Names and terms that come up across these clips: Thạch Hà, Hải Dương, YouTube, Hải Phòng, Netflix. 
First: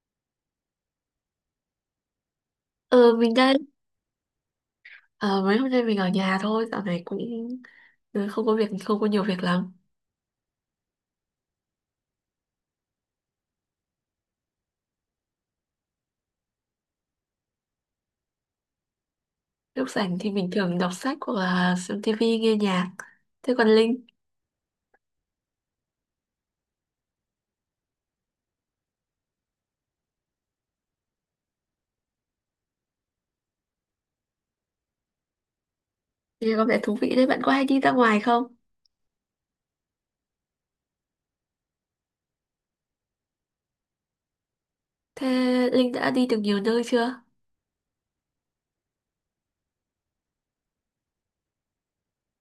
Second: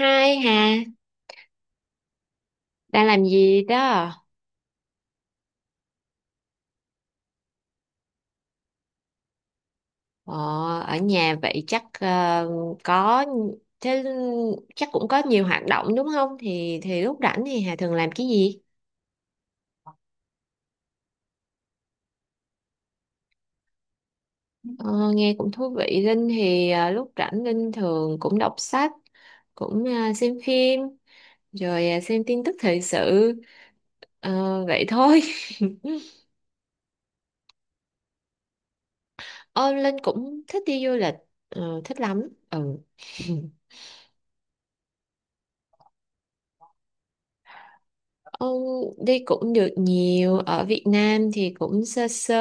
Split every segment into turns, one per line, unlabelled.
Hai Hà, đang
Ờ,
làm
mình đang
gì đó?
ờ, mấy hôm nay mình ở nhà thôi, dạo này cũng không có việc, không có nhiều việc lắm.
Ờ, ở nhà vậy chắc có thế chắc cũng có nhiều hoạt động đúng không? Thì lúc rảnh thì Hà thường làm cái gì?
Lúc rảnh thì mình thường đọc sách hoặc là xem tivi, nghe nhạc. Thế còn Linh,
Ờ, nghe cũng thú vị. Linh thì lúc rảnh Linh thường cũng đọc sách, cũng xem phim, rồi xem tin tức thời sự. Ờ, vậy thôi.
nghe có vẻ thú vị đấy, bạn có hay đi ra ngoài không?
Ờ, Linh cũng thích đi du lịch, ờ, thích lắm. Ừ.
Thế Linh đã đi được nhiều nơi chưa?
Ông đi cũng được nhiều. Ở Việt Nam thì cũng sơ sơ,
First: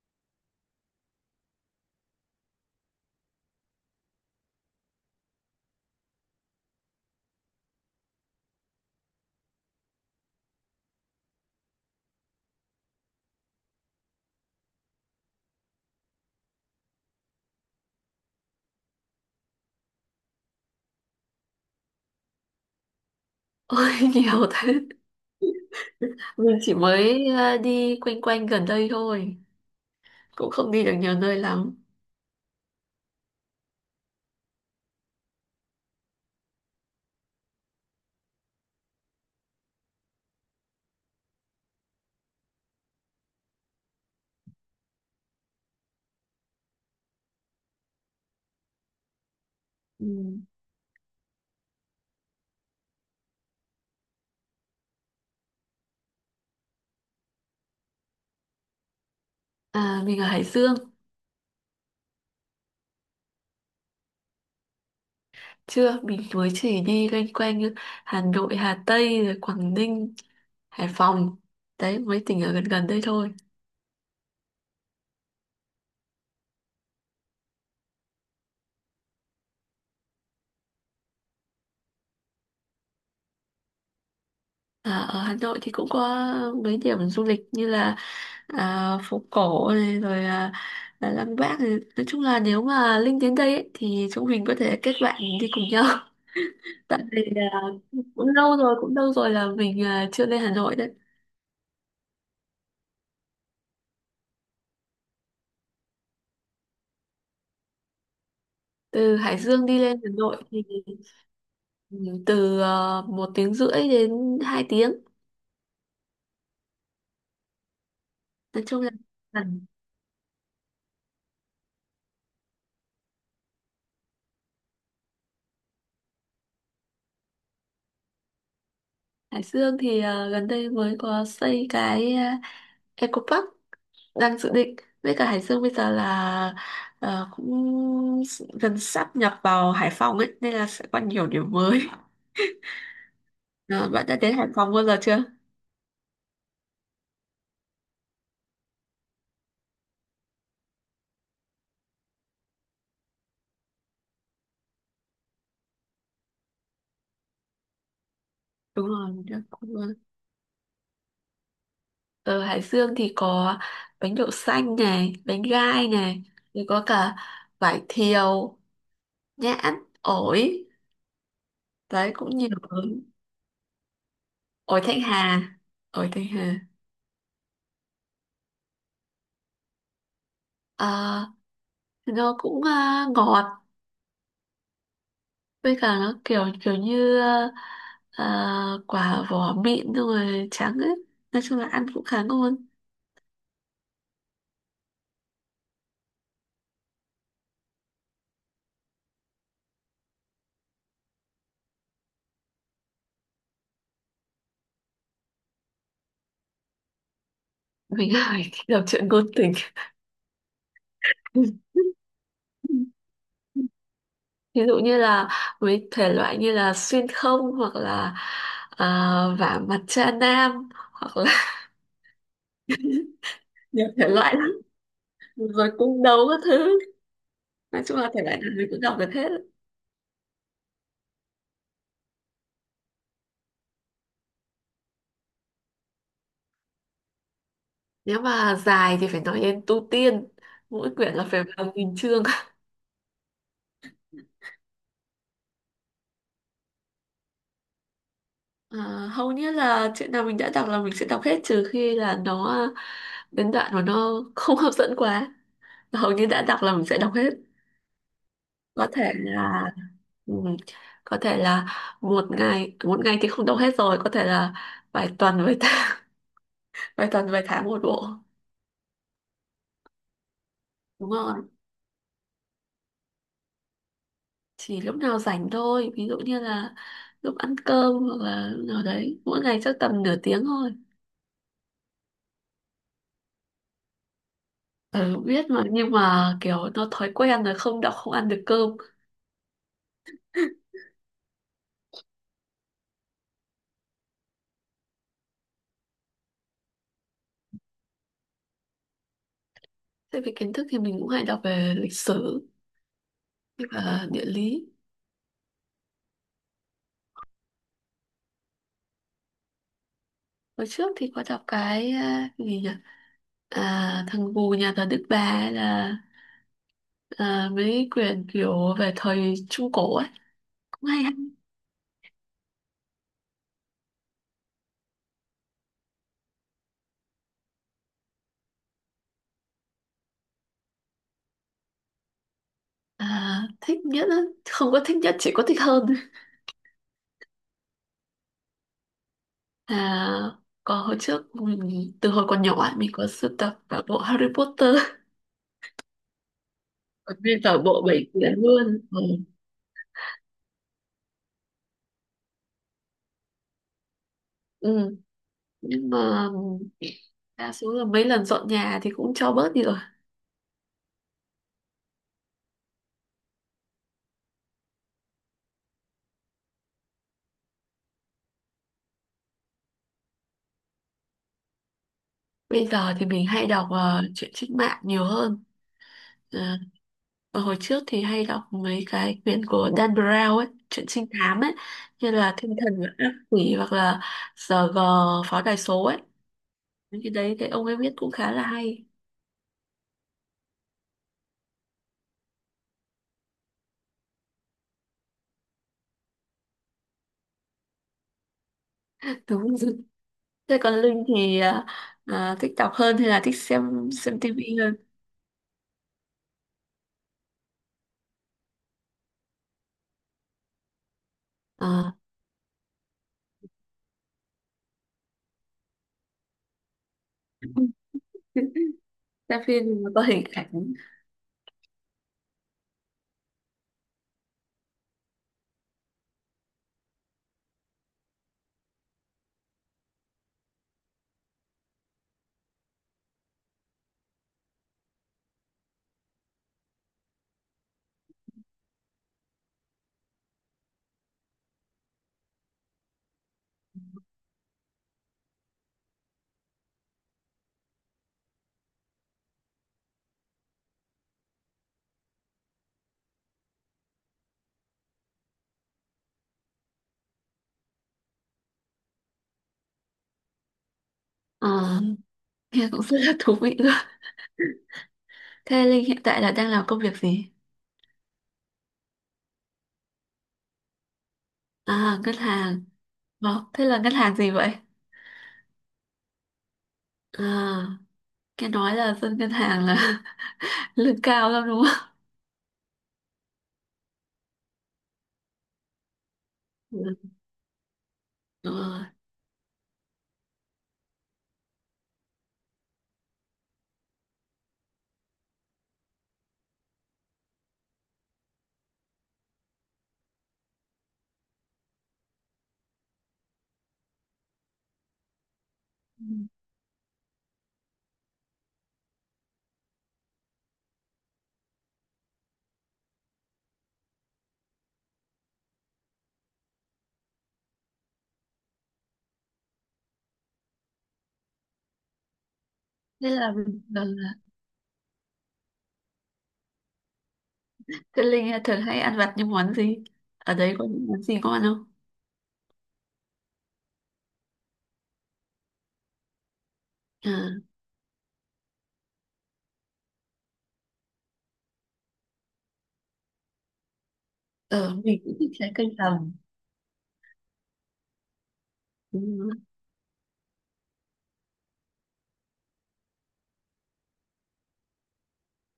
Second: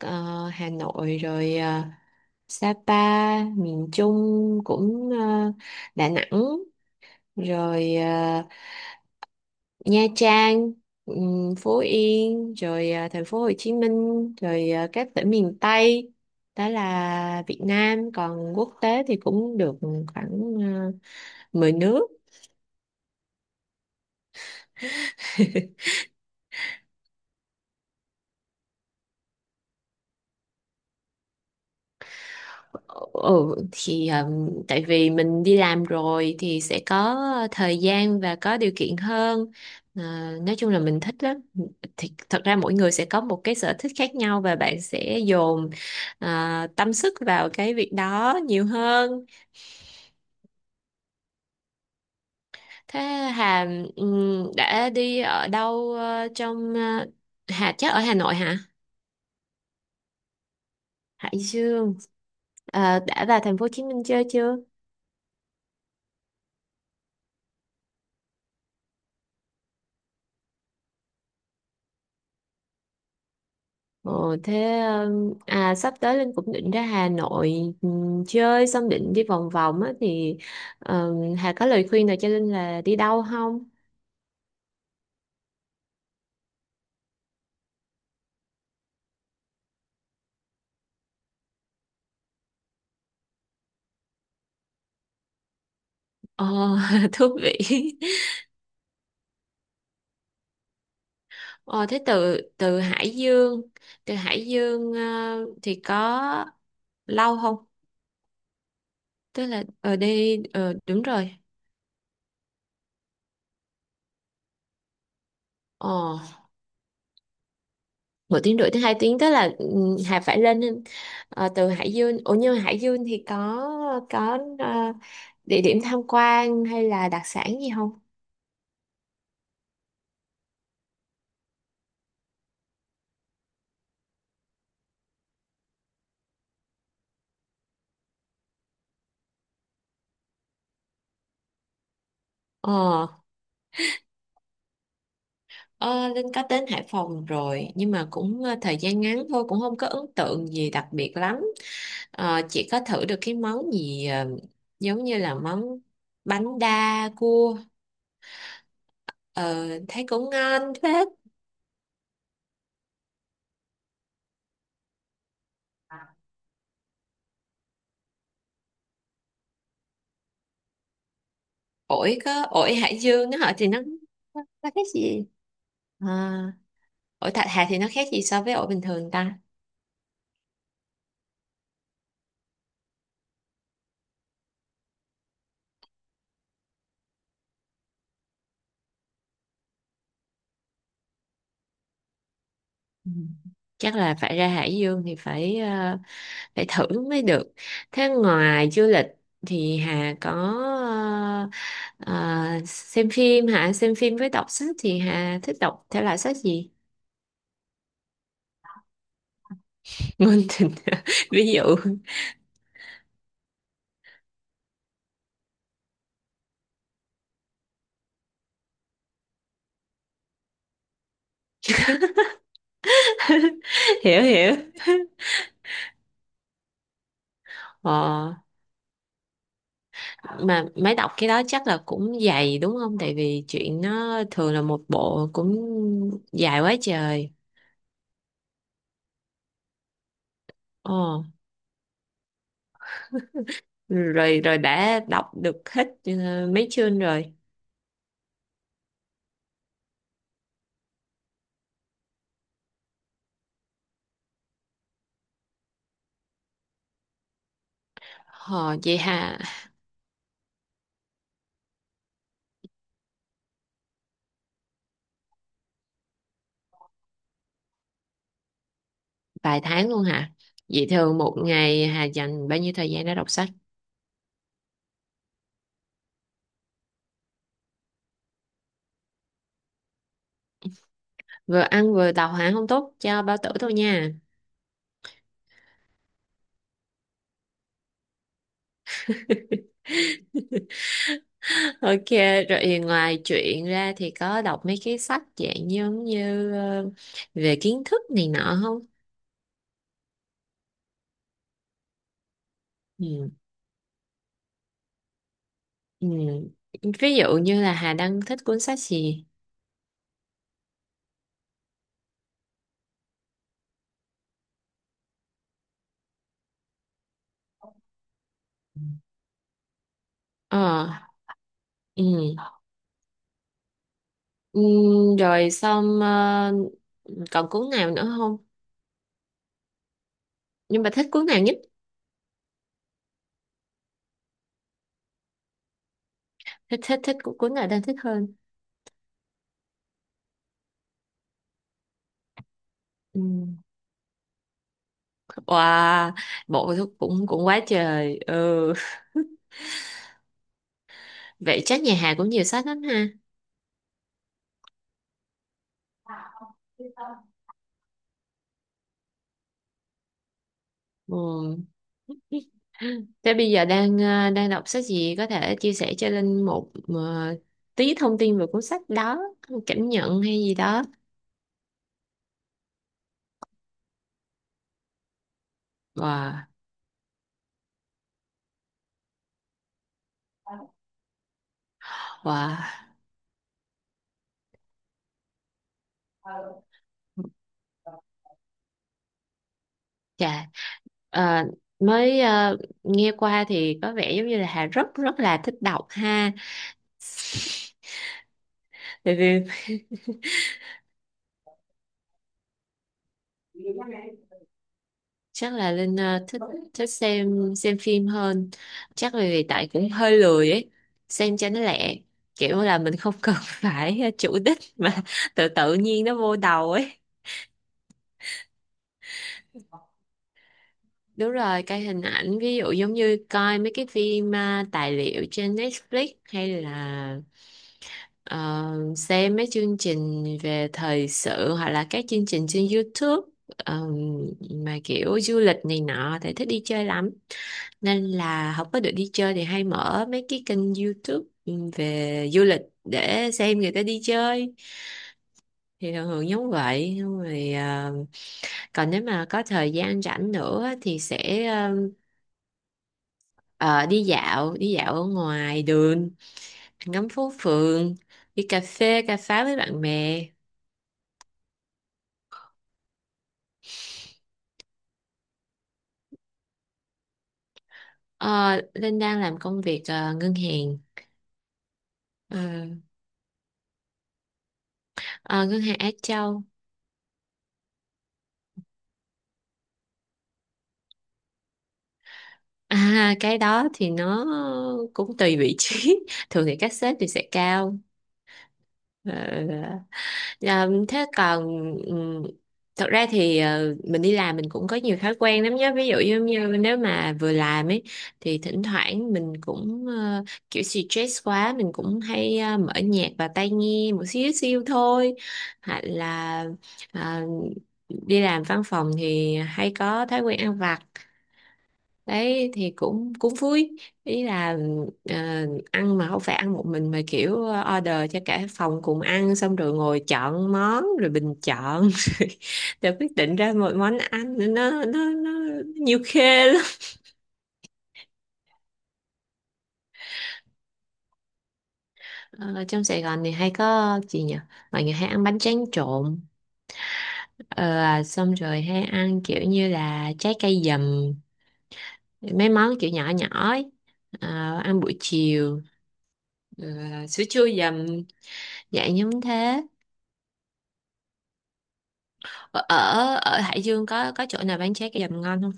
Hà Nội, rồi Sapa, miền Trung cũng Đà Nẵng, rồi Nha Trang, Phú Yên, rồi thành phố Hồ Chí Minh, rồi các tỉnh miền Tây. Đó là Việt Nam. Còn quốc tế thì cũng được khoảng 10 nước.
Ôi nhiều thế. Mình chỉ mới đi quanh quanh gần đây thôi, cũng không đi được nhiều nơi lắm.
Ừ, thì tại vì mình đi làm rồi thì sẽ có thời gian và có điều kiện hơn. Ờ, nói chung là mình thích lắm. Thì thật ra mỗi người sẽ có một cái sở thích khác nhau và bạn sẽ dồn ờ, tâm sức vào cái việc đó nhiều hơn.
Ừ.
Thế Hà đã đi ở đâu Hà chắc ở Hà Nội hả?
À, mình ở Hải Dương.
Hải Dương. Ờ, đã vào thành phố Hồ Chí Minh chơi chưa?
Chưa mình mới chỉ đi loanh quanh như Hà Nội, Hà Tây rồi Quảng Ninh, Hải Phòng, đấy mấy tỉnh ở gần gần đây thôi.
Ồ, thế sắp tới Linh cũng định ra Hà Nội chơi, xong định đi vòng vòng á thì Hà có lời khuyên nào cho Linh là đi đâu không?
À, ở Hà Nội thì cũng có mấy điểm du lịch như là phố cổ này rồi Lăng Bác này. Nói chung là nếu mà Linh đến đây ấy, thì chúng mình có thể kết bạn đi cùng nhau
Ồ,
tại vì
thú
là
vị.
cũng lâu rồi là mình chưa lên Hà Nội đấy.
Ồ, thế từ từ Hải Dương thì có lâu không?
Từ Hải
Tức là
Dương đi
ở
lên Hà
đây
Nội thì
đúng rồi.
ừ, từ 1 tiếng rưỡi đến 2 tiếng,
Ồ. một tiếng
nói
rưỡi
chung
tới
là
hai tiếng tức là
gần.
ừ, Hà phải lên từ Hải Dương. Ủa nhưng mà Hải Dương thì có địa điểm tham quan hay là đặc sản gì không?
Hải Dương thì gần đây mới có xây cái Eco Park đang dự định. Với cả Hải Dương bây giờ là cũng gần sắp nhập vào Hải Phòng ấy nên là sẽ có nhiều điểm mới
ờ
Ờ, bạn đã đến Hải Phòng bao giờ chưa?
ờ, Linh có đến Hải Phòng rồi, nhưng mà cũng thời gian ngắn thôi, cũng không có ấn tượng gì đặc biệt lắm. Ờ, chỉ có thử được cái món gì giống như là món bánh đa cua.
Đúng rồi, mình
Ờ,
cũng,
thấy cũng ngon phết.
ở Hải Dương thì có bánh đậu xanh này, bánh gai này, rồi có cả vải thiều, nhãn, ổi, đấy
Ổi,
cũng
có
nhiều
ổi Hải
thứ.
Dương đó họ thì nó
ổi
cái
Thanh
gì.
Hà
À.
ổi Thanh Hà
Ổi Thạch Hà thì nó khác gì so với ổi bình thường ta?
Ờ, nó cũng ngọt, với cả nó kiểu kiểu như quả vỏ mịn xong rồi trắng ấy, nói chung là ăn cũng khá ngon.
Ừ. Chắc là phải ra Hải Dương thì phải phải thử mới được. Thế ngoài du lịch thì Hà có ờ, xem phim hả? Xem phim với đọc sách thì Hà thích đọc thể loại sách gì?
Mình hỏi thích đọc truyện ngôn tình,
Ngôn tình. Ví dụ.
ví dụ như là với thể loại như là xuyên không hoặc là à, vả mặt cha nam hoặc là nhiều thể
Hiểu
loại lắm,
hiểu.
rồi cung đấu các thứ, nói chung là thể
ờ,
loại nào mình cũng đọc được hết.
mà mới đọc cái đó chắc là cũng dày đúng không, tại vì chuyện nó thường là một bộ cũng dài quá trời.
Nếu mà dài thì phải nói đến tu tiên, mỗi quyển
Ồ.
là phải vào nghìn chương.
Rồi rồi, đã đọc được hết mấy chương rồi?
À, hầu như là chuyện nào mình đã đọc là mình sẽ đọc hết, trừ khi là nó đến đoạn mà nó không hấp dẫn quá. Hầu như đã đọc là mình sẽ đọc hết.
Hò
Có
vậy
thể
hà.
là ừm, có thể là một ngày thì không đọc hết, rồi có thể là vài tuần vài tháng, vài tuần vài tháng một bộ.
Vài tháng luôn hả? Vậy
Đúng
thường
rồi,
một ngày Hà dành bao nhiêu thời gian để đọc sách?
chỉ lúc nào rảnh thôi, ví dụ như là lúc ăn cơm hoặc là lúc nào đấy, mỗi ngày chắc tầm nửa tiếng thôi.
Vừa ăn vừa đọc hả? Không tốt cho bao tử thôi nha.
Ừ, biết mà, nhưng mà kiểu nó thói quen rồi, không đọc không ăn được cơm.
OK. Rồi ngoài truyện ra thì có đọc mấy cái sách dạng giống như về kiến thức này nọ không?
Thế về kiến thức thì mình cũng hay đọc về lịch sử
Ừ.
với cả địa lý.
Ừ. Ví dụ như là Hà đang thích cuốn sách gì?
Hồi trước thì có đọc cái cái gì nhỉ? À, thằng Gù nhà thờ Đức Bà ấy, là à, mấy quyển kiểu về thời Trung Cổ ấy.
Ờ.
Cũng hay.
Ừ. Ừ, rồi xong, còn cuốn nào nữa không? Nhưng mà thích cuốn nào nhất?
À, thích nhất á. Không có thích nhất, chỉ có thích hơn.
Thích thích thích cu- Cuốn nào đang thích hơn?
À, còn hồi trước mình từ hồi còn nhỏ ấy, mình có
Ừ.
sưu tập cả bộ Harry Potter.
Wow, bộ thuốc
Còn
cũng
nguyên
cũng
cả
quá
bộ bảy
trời.
quyển
Ừ.
luôn. Ừ.
Vậy chắc nhà Hà cũng nhiều sách lắm ha.
Ừ. Nhưng mà đa số là mấy lần dọn nhà thì cũng cho bớt đi rồi.
Ừ. Thế bây giờ đang đọc sách gì, có thể chia sẻ cho Linh một tí thông tin về cuốn sách đó, cảm nhận hay gì đó.
Bây giờ thì mình hay đọc truyện trích mạng nhiều hơn.
Wow.
Ờ, và hồi trước thì hay đọc mấy cái quyển của Dan Brown ấy, truyện trinh thám ấy, như là Thiên
Wow.
thần và ác quỷ hoặc là SG pháo đài số ấy. Những cái đấy cái ông ấy viết cũng khá là hay.
Chà, ờ, mới ờ, nghe qua thì có vẻ giống như là Hà rất rất là thích đọc ha. Tại vì
Đúng rồi. Thế còn Linh thì thích đọc hơn hay là thích xem tivi hơn?
chắc là Linh thích, thích xem phim hơn. Chắc là vì tại cũng hơi lười ấy, xem cho nó
Ờ,
lẹ. Kiểu là mình không cần phải chủ đích, mà tự tự nhiên nó vô đầu ấy.
xem phim mà có hình ảnh.
Đúng rồi, coi hình ảnh. Ví dụ giống như coi mấy cái phim tài liệu trên Netflix hay là ờ, xem mấy chương trình về thời sự hoặc là các chương trình trên YouTube ờ, mà kiểu du lịch này nọ thì thích đi chơi lắm. Nên là không có được đi chơi thì hay mở mấy cái kênh YouTube về du lịch để xem người ta đi chơi, thì thường thường giống vậy. Nhưng rồi còn nếu mà có thời gian rảnh nữa thì sẽ đi dạo ở ngoài đường, ngắm phố phường, đi cà phê cà pháo với bạn bè.
Ờ, nghe cũng rất là thú vị luôn. Thế Linh hiện tại là đang làm công việc gì?
Ờ, Linh đang làm công việc ngân hàng.
À, ngân
Ờ,
hàng. Ờ, thế là ngân hàng gì vậy?
ờ, ngân hàng Á Châu.
À, nghe nói là dân ngân hàng là lương cao lắm đúng không?
à, cái đó thì nó cũng tùy vị trí. Thường thì các
Ừ.
sếp thì sẽ cao.
Đúng rồi.
Ờ, dạ, thế còn ừm, thật ra thì mình đi làm mình cũng có nhiều thói quen lắm nhé. Ví dụ giống như nếu mà vừa làm ấy thì thỉnh thoảng mình cũng kiểu stress quá mình cũng hay mở nhạc vào tai nghe một xíu xíu thôi, hoặc
Ừ.
là ờ, đi làm văn phòng thì hay có thói quen ăn vặt. Đấy thì cũng cũng vui. Ý là ờ, ăn mà không phải ăn một mình, mà kiểu order cho cả phòng cùng ăn, xong rồi ngồi chọn món rồi bình chọn, rồi
Thế
quyết định ra một món
là
ăn. Nó nhiều khê lắm.
thế Linh thường hay ăn vặt những món gì? Ở đấy có những món gì ngon không?
Ờ, trong Sài Gòn thì hay có gì nhỉ, mọi người hay ăn bánh tráng trộn.
À,
Ờ, xong rồi hay ăn kiểu như là trái cây dầm, mấy món kiểu nhỏ nhỏ ấy. Ờ,
ờ,
ăn buổi
mình cũng thích trái
chiều.
cây tầm.
Ờ, sữa chua dầm dạng
Ừ.
giống thế. Ở ở ở Hải Dương có chỗ nào bán trái cây dầm ngon không?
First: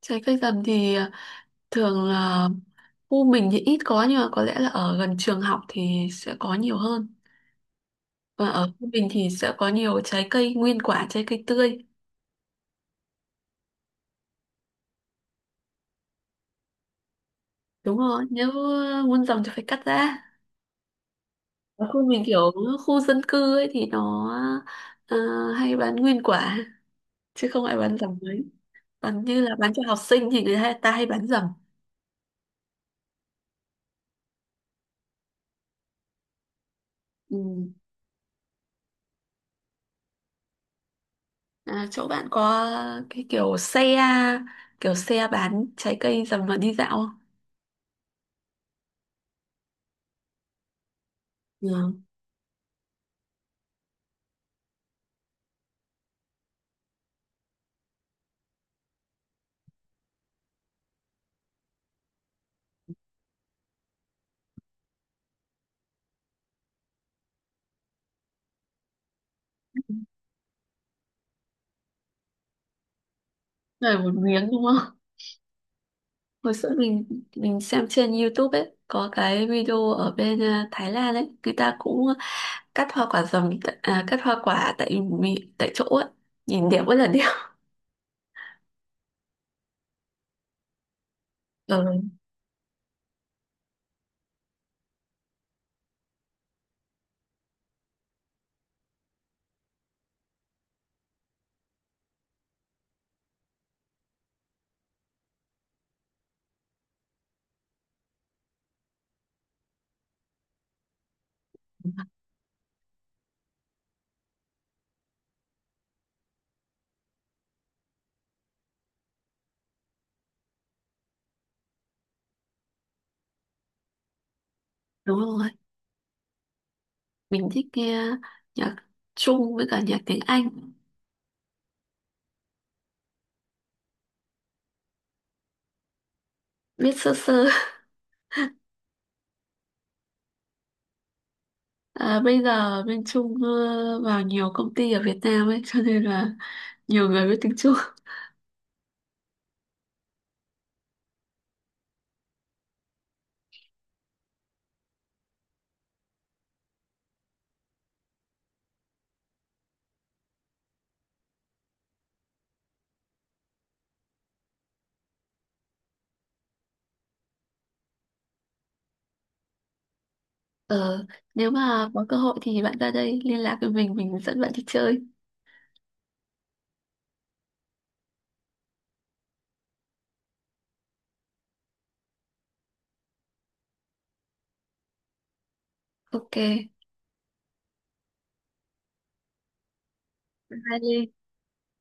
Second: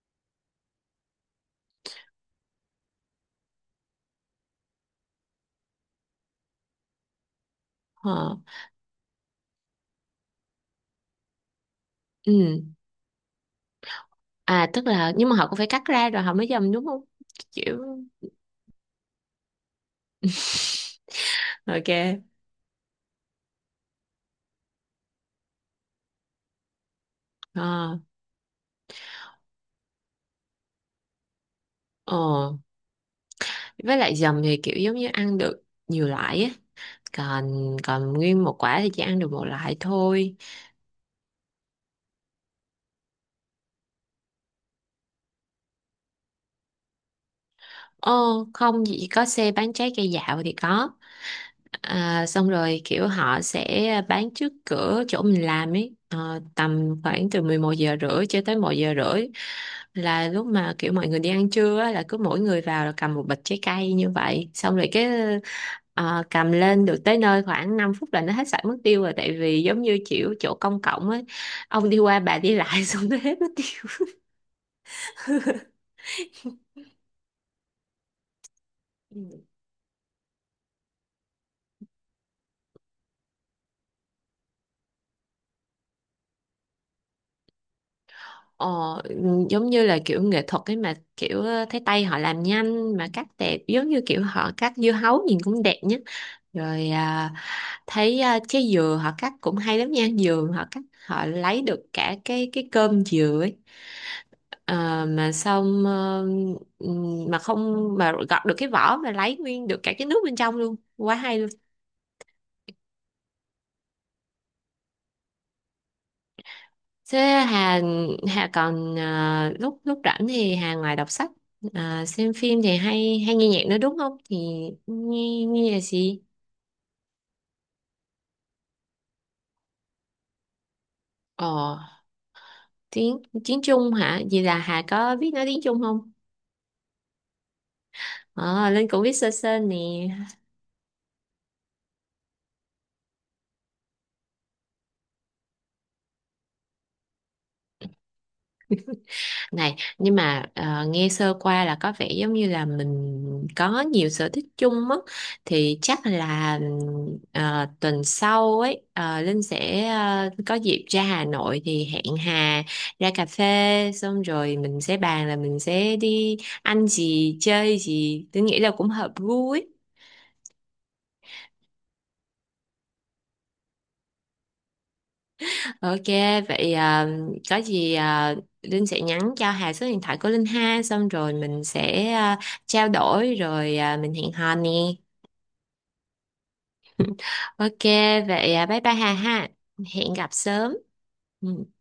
Trái cây tầm thì thường là khu mình thì ít có, nhưng mà có lẽ là ở gần trường học thì sẽ có nhiều hơn.
ờ
Và ở khu mình thì sẽ có nhiều trái cây nguyên quả, trái cây tươi.
ừ, tức là nhưng mà họ cũng phải cắt ra rồi họ mới dầm đúng không kiểu.
Đúng rồi, nếu muốn dòng thì phải cắt ra. Ở khu
OK.
mình kiểu khu dân cư ấy thì nó ờ, hay bán nguyên quả, chứ không ai
ờ
bán dầm mấy, còn như là bán cho học sinh thì ta hay bán dầm.
ờ với lại dầm thì kiểu giống như ăn được nhiều loại á,
Ừ.
còn còn nguyên một quả thì chỉ ăn được một loại thôi.
À, chỗ bạn có cái kiểu xe bán trái cây dầm mà đi dạo không?
ờ Không, chỉ có xe bán trái cây dạo thì có.
Ừ.
À, xong rồi kiểu họ sẽ bán trước cửa chỗ mình làm ấy. Ờ, tầm khoảng từ 11 giờ rưỡi cho tới 1:30, là lúc mà kiểu mọi người đi ăn trưa á, là cứ mỗi người vào là cầm một bịch trái cây như vậy. Xong rồi cái cầm lên được tới nơi khoảng 5 phút là nó hết sạch mất tiêu rồi, tại vì giống như kiểu chỗ công cộng ấy, ông đi qua bà đi lại xong nó hết mất
Này
tiêu.
một miếng đúng không? Hồi xưa mình xem trên YouTube ấy, có cái video ở bên Thái Lan ấy, người ta cũng cắt hoa quả tại tại chỗ ấy, nhìn đẹp, rất là đẹp.
Ờ, giống như là kiểu nghệ thuật ấy, mà kiểu thấy tay
Ừ,
họ làm nhanh mà cắt đẹp, giống như kiểu họ cắt dưa hấu nhìn cũng đẹp nhé. Rồi thấy trái dừa họ cắt cũng hay lắm nha. Dừa họ cắt họ lấy được cả cái cơm dừa ấy. Ờ, mà xong mà không, mà gọt được cái vỏ mà lấy nguyên được cả cái nước bên trong luôn, quá hay. Thế Hà, lúc lúc rảnh thì Hà ngoài đọc sách xem phim thì hay hay nghe nhạc nữa đúng không? Thì
đúng
nghe
rồi.
nghe là gì?
Mình thích nghe nhạc Trung với cả nhạc tiếng Anh.
Ờ, tiếng tiếng Trung hả? Vậy là Hà có biết nói tiếng Trung không?
Biết sơ sơ.
Ờ, Linh cũng biết sơ sơ nè.
À, bây giờ bên Trung vào nhiều công ty ở Việt Nam ấy cho nên là nhiều người biết tiếng Trung.
Này, nhưng mà nghe sơ qua là có vẻ giống như là mình có nhiều sở thích chung á, thì chắc là tuần sau ấy Linh sẽ có dịp ra Hà Nội thì hẹn Hà ra cà phê, xong rồi mình sẽ bàn là mình sẽ đi ăn gì chơi gì, tôi nghĩ là cũng hợp gu ấy.
ờ, Nếu mà có cơ hội thì bạn ra đây liên lạc với mình dẫn bạn đi chơi.
OK, vậy có gì Linh sẽ nhắn cho Hà số điện thoại của Linh ha, xong rồi mình sẽ trao đổi rồi mình hẹn hò nè.
Ok, bye
OK, vậy bye bye Hà ha. Hẹn gặp sớm.
bye Ly.
Ừ.